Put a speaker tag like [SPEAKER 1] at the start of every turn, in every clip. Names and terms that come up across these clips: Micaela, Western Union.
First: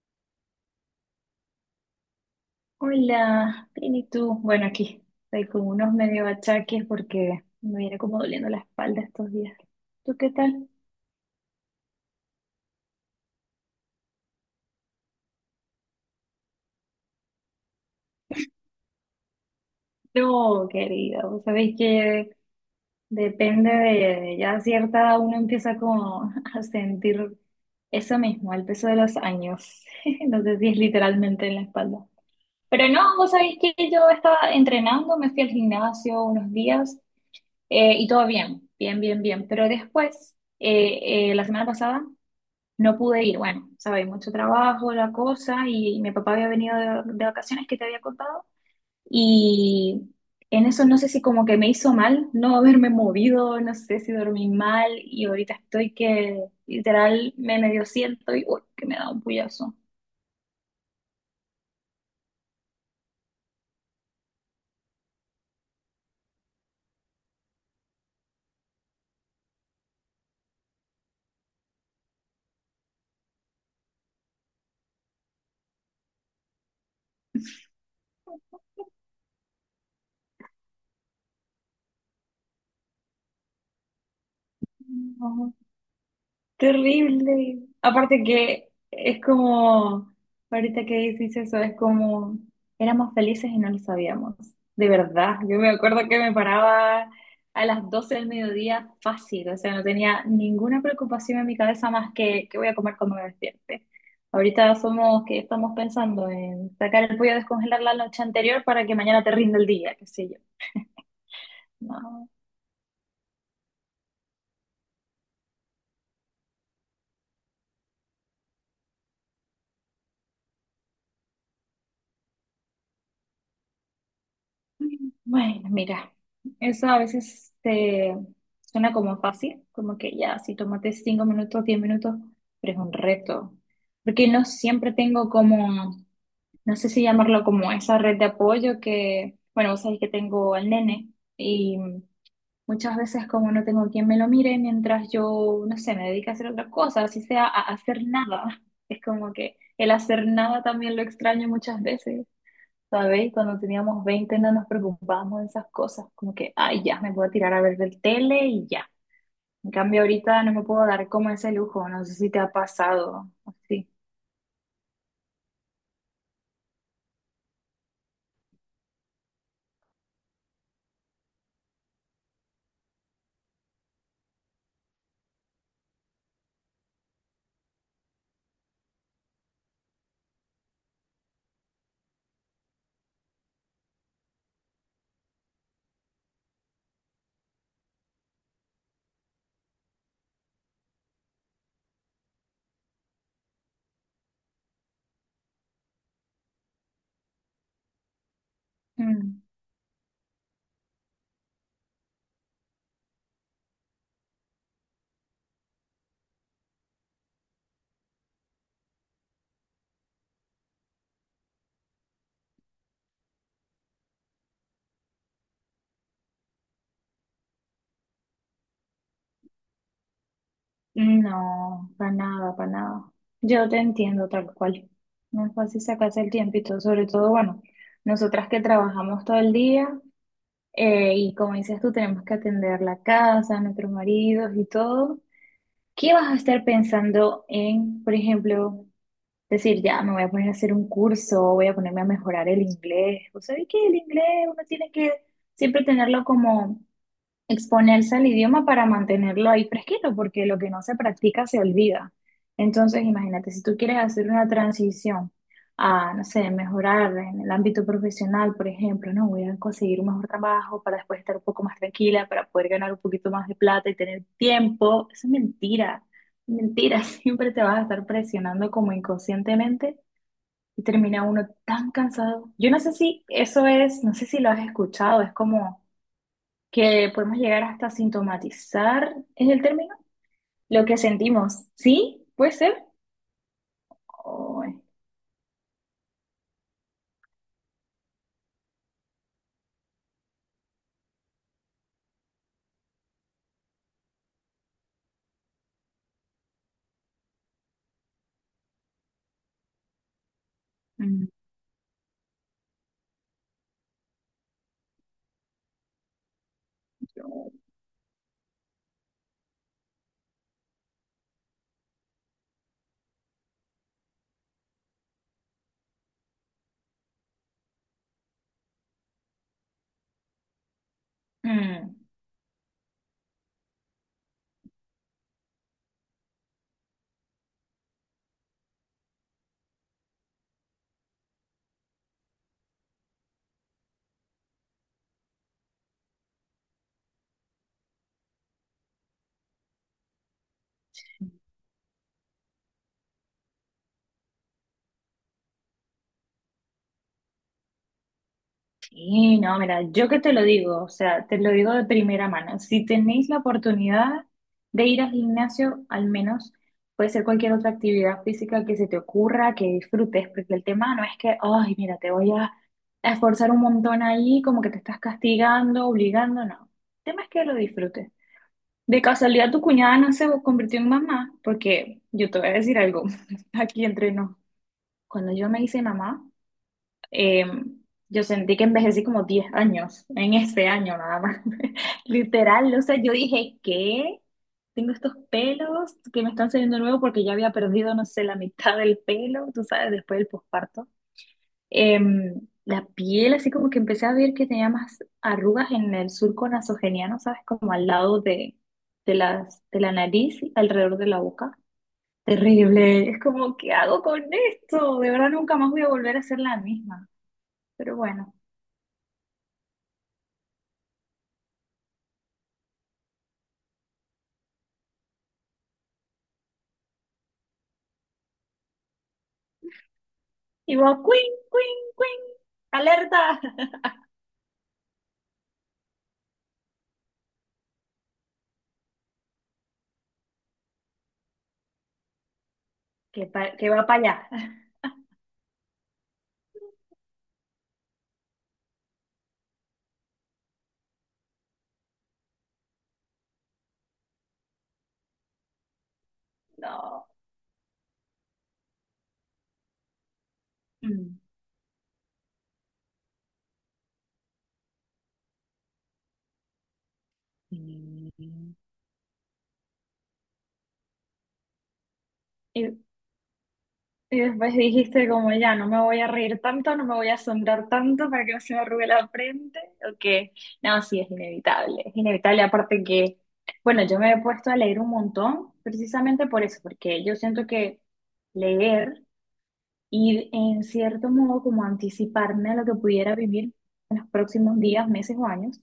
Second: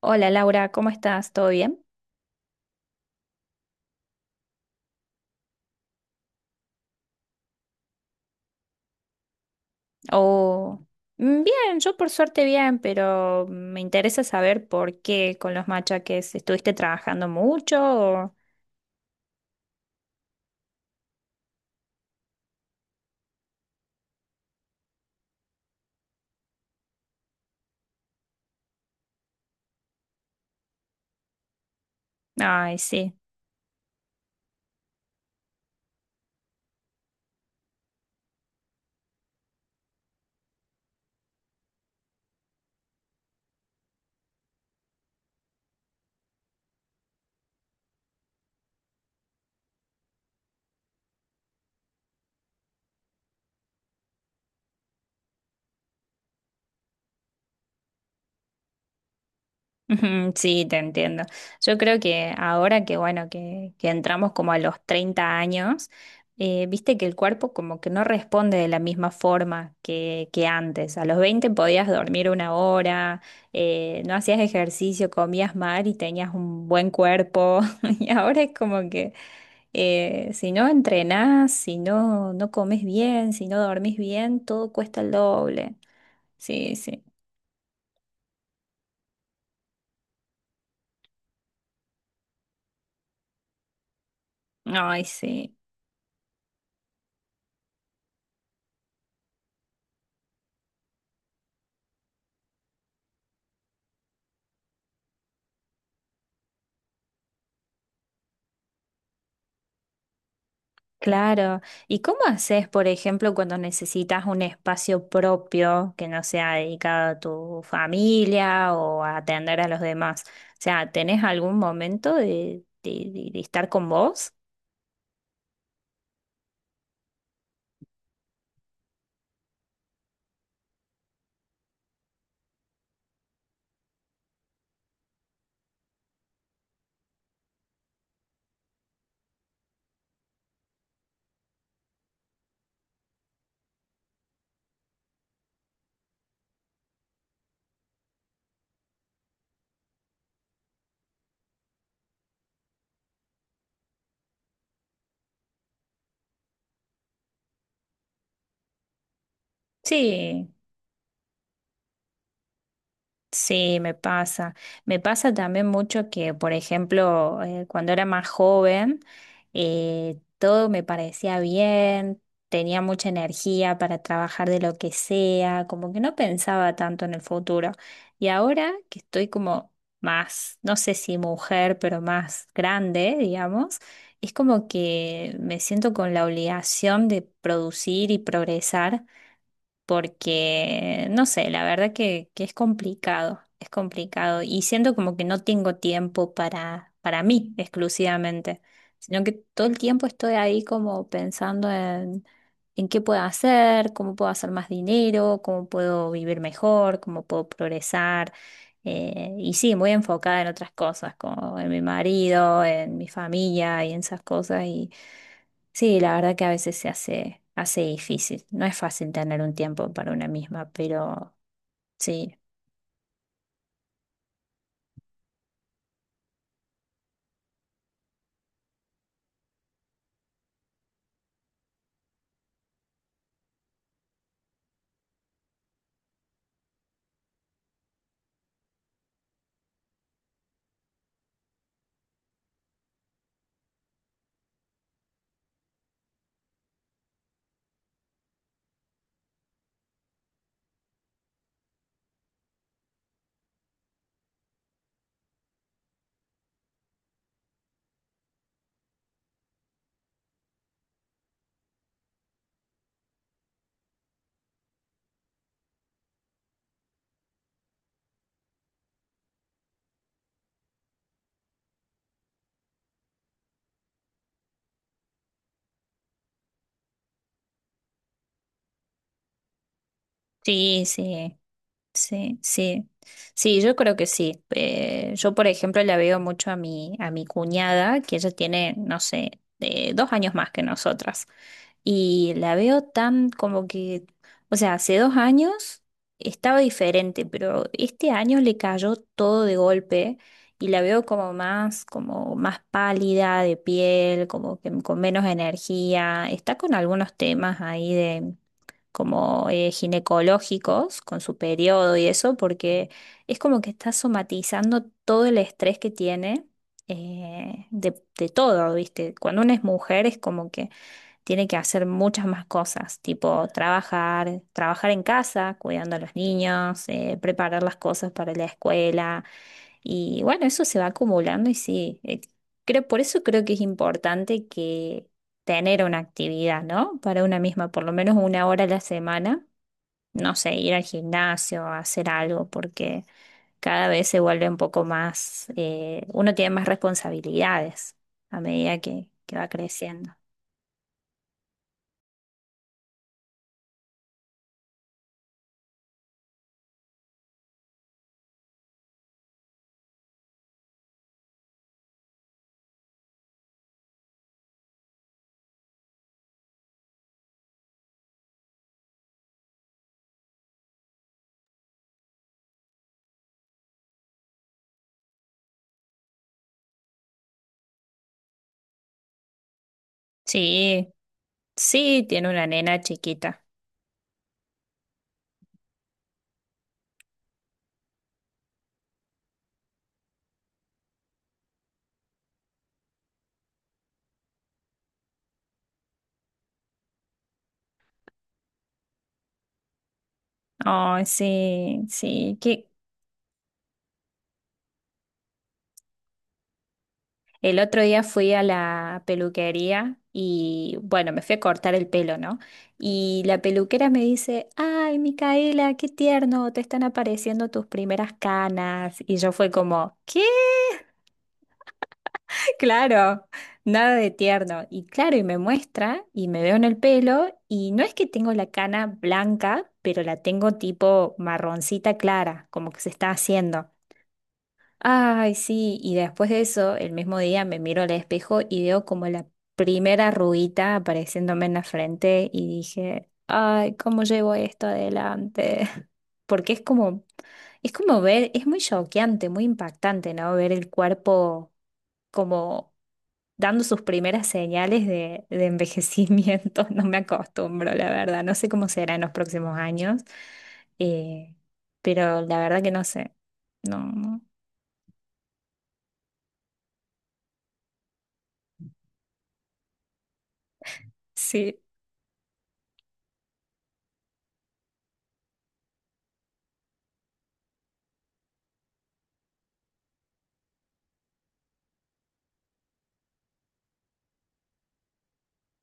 [SPEAKER 1] Hola, Laura, ¿cómo estás? ¿Todo bien?
[SPEAKER 2] Hola, bien, ¿y tú? Bueno, aquí estoy con unos medio achaques porque me viene como doliendo la espalda estos días. ¿Tú qué tal?
[SPEAKER 1] Oh, bien, yo por suerte bien, pero me interesa saber por qué con los machaques estuviste trabajando mucho o...
[SPEAKER 2] No, querida, vos sabéis que depende de ya cierta edad uno empieza como a sentir eso mismo, el peso de los años. No sé si es literalmente en la espalda.
[SPEAKER 1] Ay,
[SPEAKER 2] Pero
[SPEAKER 1] sí.
[SPEAKER 2] no, vos sabéis que yo estaba entrenando, me fui al gimnasio unos días y todo bien, bien, bien, bien. Pero después, la semana pasada No pude ir, bueno, sabéis, mucho trabajo, la cosa, y mi papá había venido de vacaciones que te había contado, y en eso no sé si como que me hizo mal no haberme movido, no sé si dormí mal, y ahorita estoy que literal me medio siento y uy, que me da un puyazo.
[SPEAKER 1] Ujú, sí, te entiendo. Yo creo que ahora que, bueno, que entramos como a los 30 años, viste que el cuerpo como que no responde de la misma forma que antes. A los 20 podías dormir una hora, no hacías ejercicio, comías mal y tenías un buen cuerpo. Y ahora es como que si no entrenás, si no comes bien, si no dormís bien, todo cuesta el doble. Sí, sí.
[SPEAKER 2] Terrible. Aparte que es como, ahorita que dices eso, es como, éramos felices y no lo sabíamos. De
[SPEAKER 1] Ay,
[SPEAKER 2] verdad,
[SPEAKER 1] sí.
[SPEAKER 2] yo me acuerdo que me paraba a las 12 del mediodía fácil, o sea, no tenía ninguna preocupación en mi cabeza más que qué voy a comer cuando me despierte. Ahorita somos que estamos pensando en sacar el pollo a descongelar la noche anterior para que mañana te rinda el día, qué sé yo.
[SPEAKER 1] Claro. ¿Y cómo
[SPEAKER 2] No.
[SPEAKER 1] haces, por ejemplo, cuando necesitas un espacio propio que no sea dedicado a tu familia o a atender a los demás? O sea, ¿tenés algún momento de estar con vos?
[SPEAKER 2] Bueno, mira, eso a veces te suena como fácil, como que ya, si tomate 5 minutos, 10 minutos, pero es un reto, porque no siempre tengo como, no sé si llamarlo como esa red de apoyo que, bueno, vos sabés que tengo al nene y muchas veces como no tengo quien me lo mire mientras yo, no sé, me dedico a hacer otra cosa, así sea a hacer nada, es como que el hacer nada también lo extraño muchas veces. ¿Sabéis? Cuando teníamos 20 no nos preocupábamos de esas cosas, como que, ay, ya, me puedo tirar a ver del tele y ya. En cambio, ahorita
[SPEAKER 1] Sí.
[SPEAKER 2] no me puedo dar como ese lujo, no sé si te ha pasado
[SPEAKER 1] Sí,
[SPEAKER 2] así.
[SPEAKER 1] me pasa. Me pasa también mucho que, por ejemplo, cuando era más joven, todo me parecía bien, tenía mucha energía para trabajar de lo que sea, como que no pensaba tanto en el futuro. Y ahora que estoy como más, no sé si mujer, pero más grande, digamos, es como que me siento con la obligación de producir y progresar porque, no sé, la verdad que es complicado y siento como que no tengo tiempo para mí exclusivamente, sino que
[SPEAKER 2] Mm.
[SPEAKER 1] todo el tiempo estoy ahí como pensando en qué puedo hacer, cómo puedo hacer más dinero, cómo puedo vivir mejor, cómo puedo progresar. Y sí, muy enfocada en otras cosas, como en mi marido, en mi familia y en esas cosas. Sí, la verdad que a veces se hace difícil. No es fácil tener un tiempo para una misma, pero
[SPEAKER 2] No, para
[SPEAKER 1] sí,
[SPEAKER 2] nada, para nada. Yo te entiendo tal cual. No es fácil sacarse el tiempito, sobre todo, bueno, nosotras que trabajamos todo el día y como dices tú, tenemos que atender la casa, nuestros maridos y todo. ¿Qué vas a estar pensando en, por ejemplo, decir, ya me voy a poner a hacer un curso, voy a ponerme a mejorar el inglés? ¿Vos sabés que el inglés uno tiene que siempre tenerlo como exponerse al idioma para mantenerlo ahí fresquito, porque lo que no se practica se olvida? Entonces, imagínate, si tú quieres hacer una transición a, no sé, mejorar en el ámbito profesional, por ejemplo, no voy a conseguir un mejor trabajo para después estar un poco más tranquila, para poder ganar un poquito más de plata y tener tiempo, eso es mentira. Mentira, siempre te vas a estar presionando como inconscientemente y termina uno tan cansado. Yo no sé si eso es, no sé si lo has escuchado, es como que podemos llegar hasta sintomatizar, ¿es el término?
[SPEAKER 1] sí,
[SPEAKER 2] Lo que
[SPEAKER 1] sí.
[SPEAKER 2] sentimos, ¿sí?
[SPEAKER 1] Sí,
[SPEAKER 2] ¿Puede ser?
[SPEAKER 1] sí, sí, yo creo que sí.
[SPEAKER 2] Ay,
[SPEAKER 1] Yo, por ejemplo, la veo mucho a mi cuñada, que ella tiene, no sé, dos años más que nosotras. Y la veo tan como que, o sea, hace dos años estaba diferente, pero este año le cayó todo de golpe y la veo
[SPEAKER 2] mm,
[SPEAKER 1] como más pálida de piel, como que con menos energía. Está con algunos
[SPEAKER 2] yo-
[SPEAKER 1] temas ahí como ginecológicos con su periodo y eso, porque es como que está somatizando todo el estrés que tiene de todo, ¿viste? Cuando una es mujer es como que tiene que hacer
[SPEAKER 2] mm,
[SPEAKER 1] muchas más cosas, tipo trabajar, trabajar en casa, cuidando a los niños, preparar las cosas para la escuela. Y bueno, eso se va acumulando y sí, por eso creo que es importante que tener una actividad, ¿no? Para una misma, por lo menos una hora a la semana, no sé, ir al gimnasio, hacer algo, porque cada vez se vuelve un poco más, uno tiene más responsabilidades a medida que
[SPEAKER 2] sí,
[SPEAKER 1] va
[SPEAKER 2] no, mira, yo
[SPEAKER 1] creciendo.
[SPEAKER 2] que te lo digo, o sea, te lo digo de primera mano. Si tenéis la oportunidad de ir al gimnasio, al menos puede ser cualquier otra actividad física que se te ocurra, que disfrutes, porque el tema no es que, ay, mira, te voy a esforzar un montón ahí, como que te estás castigando, obligando, no. El tema es que lo disfrutes. De casualidad, tu cuñada no se convirtió en mamá, porque yo te voy a decir algo, aquí entre nos. Cuando yo me hice mamá, eh, yo sentí que envejecí como 10 años, en este
[SPEAKER 1] Sí.
[SPEAKER 2] año nada más.
[SPEAKER 1] Sí, tiene una
[SPEAKER 2] Literal,
[SPEAKER 1] nena
[SPEAKER 2] o sea, yo
[SPEAKER 1] chiquita.
[SPEAKER 2] dije, ¿qué? Tengo estos pelos que me están saliendo nuevos porque ya había perdido, no sé, la mitad del pelo, tú sabes, después del posparto la piel, así como que empecé a ver que tenía más arrugas en el surco nasogeniano, ¿sabes? Como al lado de la nariz, y alrededor
[SPEAKER 1] Ay,
[SPEAKER 2] de la boca.
[SPEAKER 1] sí, sí. Que
[SPEAKER 2] Terrible, es como, ¿qué hago con esto? De verdad nunca más voy a volver a ser la misma.
[SPEAKER 1] el otro
[SPEAKER 2] Pero
[SPEAKER 1] día fui
[SPEAKER 2] bueno,
[SPEAKER 1] a la peluquería y bueno, me fui a cortar el pelo, ¿no? Y la peluquera me dice, ay, Micaela, qué tierno, te están apareciendo tus primeras canas. Y yo fue como, ¿qué?
[SPEAKER 2] igual, queen, queen, queen,
[SPEAKER 1] Claro,
[SPEAKER 2] alerta,
[SPEAKER 1] nada de tierno. Y claro, y me muestra y me veo en el pelo y no es que tengo la cana blanca, pero la tengo tipo marroncita clara, como que se está
[SPEAKER 2] que,
[SPEAKER 1] haciendo.
[SPEAKER 2] que va para allá.
[SPEAKER 1] Ay, sí, y después de eso, el mismo día me miro al espejo y veo como la primera arruguita apareciéndome en la frente y dije, ay, ¿cómo llevo esto adelante? Porque
[SPEAKER 2] No.
[SPEAKER 1] es como ver, es muy choqueante, muy impactante, ¿no? Ver el
[SPEAKER 2] Mm.
[SPEAKER 1] cuerpo como dando sus primeras señales de envejecimiento. No me acostumbro, la verdad. No sé
[SPEAKER 2] Mm,
[SPEAKER 1] cómo será en los próximos años, eh, pero la verdad que
[SPEAKER 2] ¿Y,
[SPEAKER 1] no sé. No, no.
[SPEAKER 2] Y después dijiste como ya, no me voy a reír tanto, no me voy a asombrar tanto para que no se me arrugue la frente, o que, no, sí,
[SPEAKER 1] Sí.
[SPEAKER 2] es inevitable, aparte que, bueno, yo me he puesto a leer un montón precisamente por eso, porque yo siento que leer y en cierto modo como anticiparme a lo que pudiera vivir en los próximos días, meses o años,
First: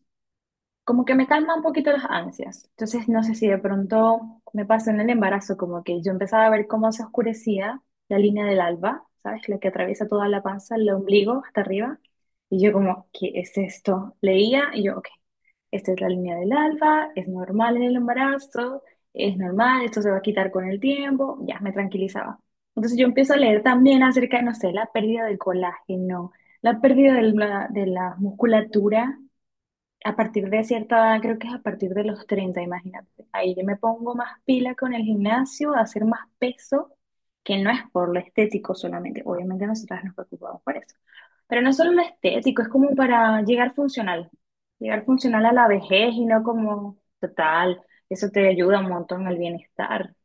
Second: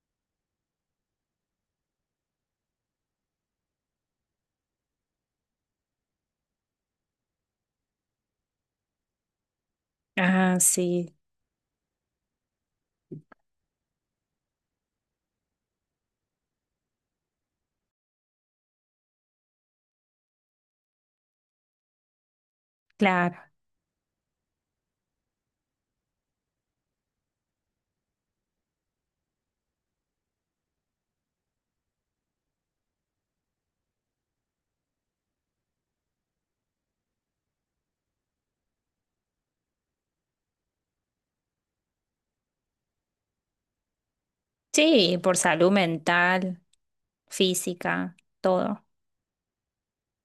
[SPEAKER 2] como que me calma un poquito las ansias. Entonces, no sé si de pronto me pasó en el embarazo, como que yo empezaba a ver cómo se oscurecía la línea del alba, ¿sabes? La que atraviesa toda la
[SPEAKER 1] Ah,
[SPEAKER 2] panza, el
[SPEAKER 1] sí,
[SPEAKER 2] ombligo hasta arriba. Y yo como, ¿qué es esto? Leía y yo, ok, esta es la línea del alba, es normal en el embarazo, es normal, esto se va a quitar con el tiempo, ya me tranquilizaba. Entonces yo empiezo a
[SPEAKER 1] claro.
[SPEAKER 2] leer también acerca de, no sé, la pérdida del colágeno, la pérdida de la musculatura a partir de cierta edad, creo que es a partir de los 30 imagínate. Ahí yo me pongo más pila con el gimnasio, a hacer más peso, que no es por lo estético solamente. Obviamente nosotras nos preocupamos por eso. Pero no solo lo estético, es como para llegar funcional. Llegar
[SPEAKER 1] Sí, por
[SPEAKER 2] funcional a la
[SPEAKER 1] salud
[SPEAKER 2] vejez y no
[SPEAKER 1] mental,
[SPEAKER 2] como total.
[SPEAKER 1] física,
[SPEAKER 2] Eso te ayuda
[SPEAKER 1] todo.
[SPEAKER 2] un montón al bienestar.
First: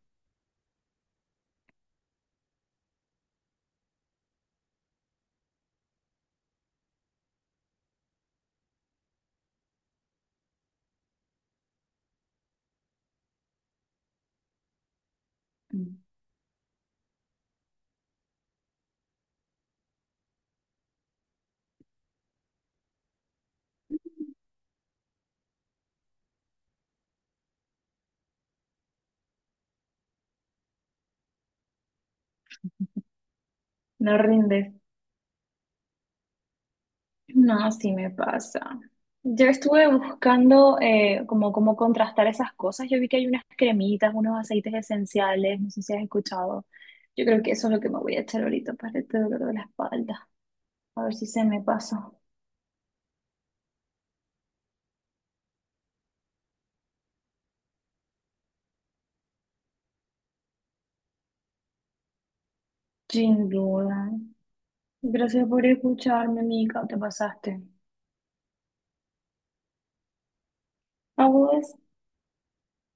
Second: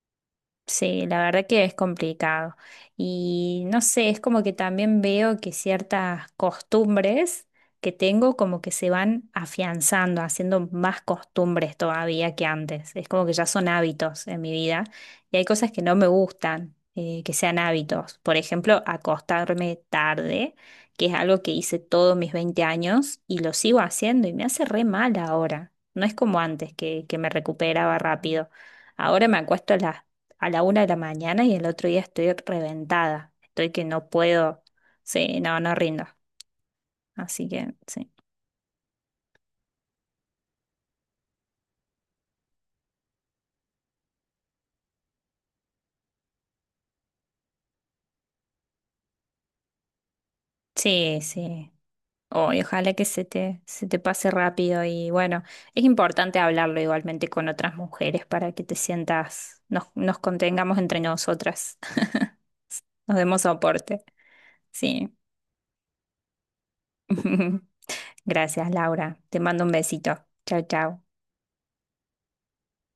[SPEAKER 1] Sí, la verdad que es complicado. Y no sé, es como que también veo que ciertas costumbres que tengo como que se van afianzando, haciendo más costumbres todavía que antes. Es como que ya son hábitos en mi vida y hay cosas que no
[SPEAKER 2] Mm.
[SPEAKER 1] me gustan que sean hábitos. Por ejemplo, acostarme tarde, que es algo que hice todos mis 20 años y lo sigo haciendo y me hace re mal ahora. No es como antes que me recuperaba rápido. Ahora me acuesto a la una de la mañana y el otro día estoy reventada. Estoy que no
[SPEAKER 2] No
[SPEAKER 1] puedo.
[SPEAKER 2] rindes.
[SPEAKER 1] Sí, no, no rindo. Así
[SPEAKER 2] No,
[SPEAKER 1] que
[SPEAKER 2] sí
[SPEAKER 1] sí.
[SPEAKER 2] me pasa. Yo estuve buscando como cómo contrastar esas cosas. Yo vi que hay unas cremitas, unos aceites esenciales, no sé si has escuchado. Yo creo que eso es lo que me voy a echar ahorita para este dolor de la espalda. A ver
[SPEAKER 1] Sí,
[SPEAKER 2] si se me
[SPEAKER 1] sí.
[SPEAKER 2] pasa.
[SPEAKER 1] Oh, y ojalá que se te pase rápido y bueno, es importante hablarlo igualmente con otras mujeres para que nos contengamos entre nosotras, nos demos
[SPEAKER 2] Sin
[SPEAKER 1] soporte.
[SPEAKER 2] duda.
[SPEAKER 1] Sí.
[SPEAKER 2] Gracias por escucharme, Mica. Te pasaste.
[SPEAKER 1] Gracias, Laura. Te mando un besito. Chao, chao.
[SPEAKER 2] ¿A vos?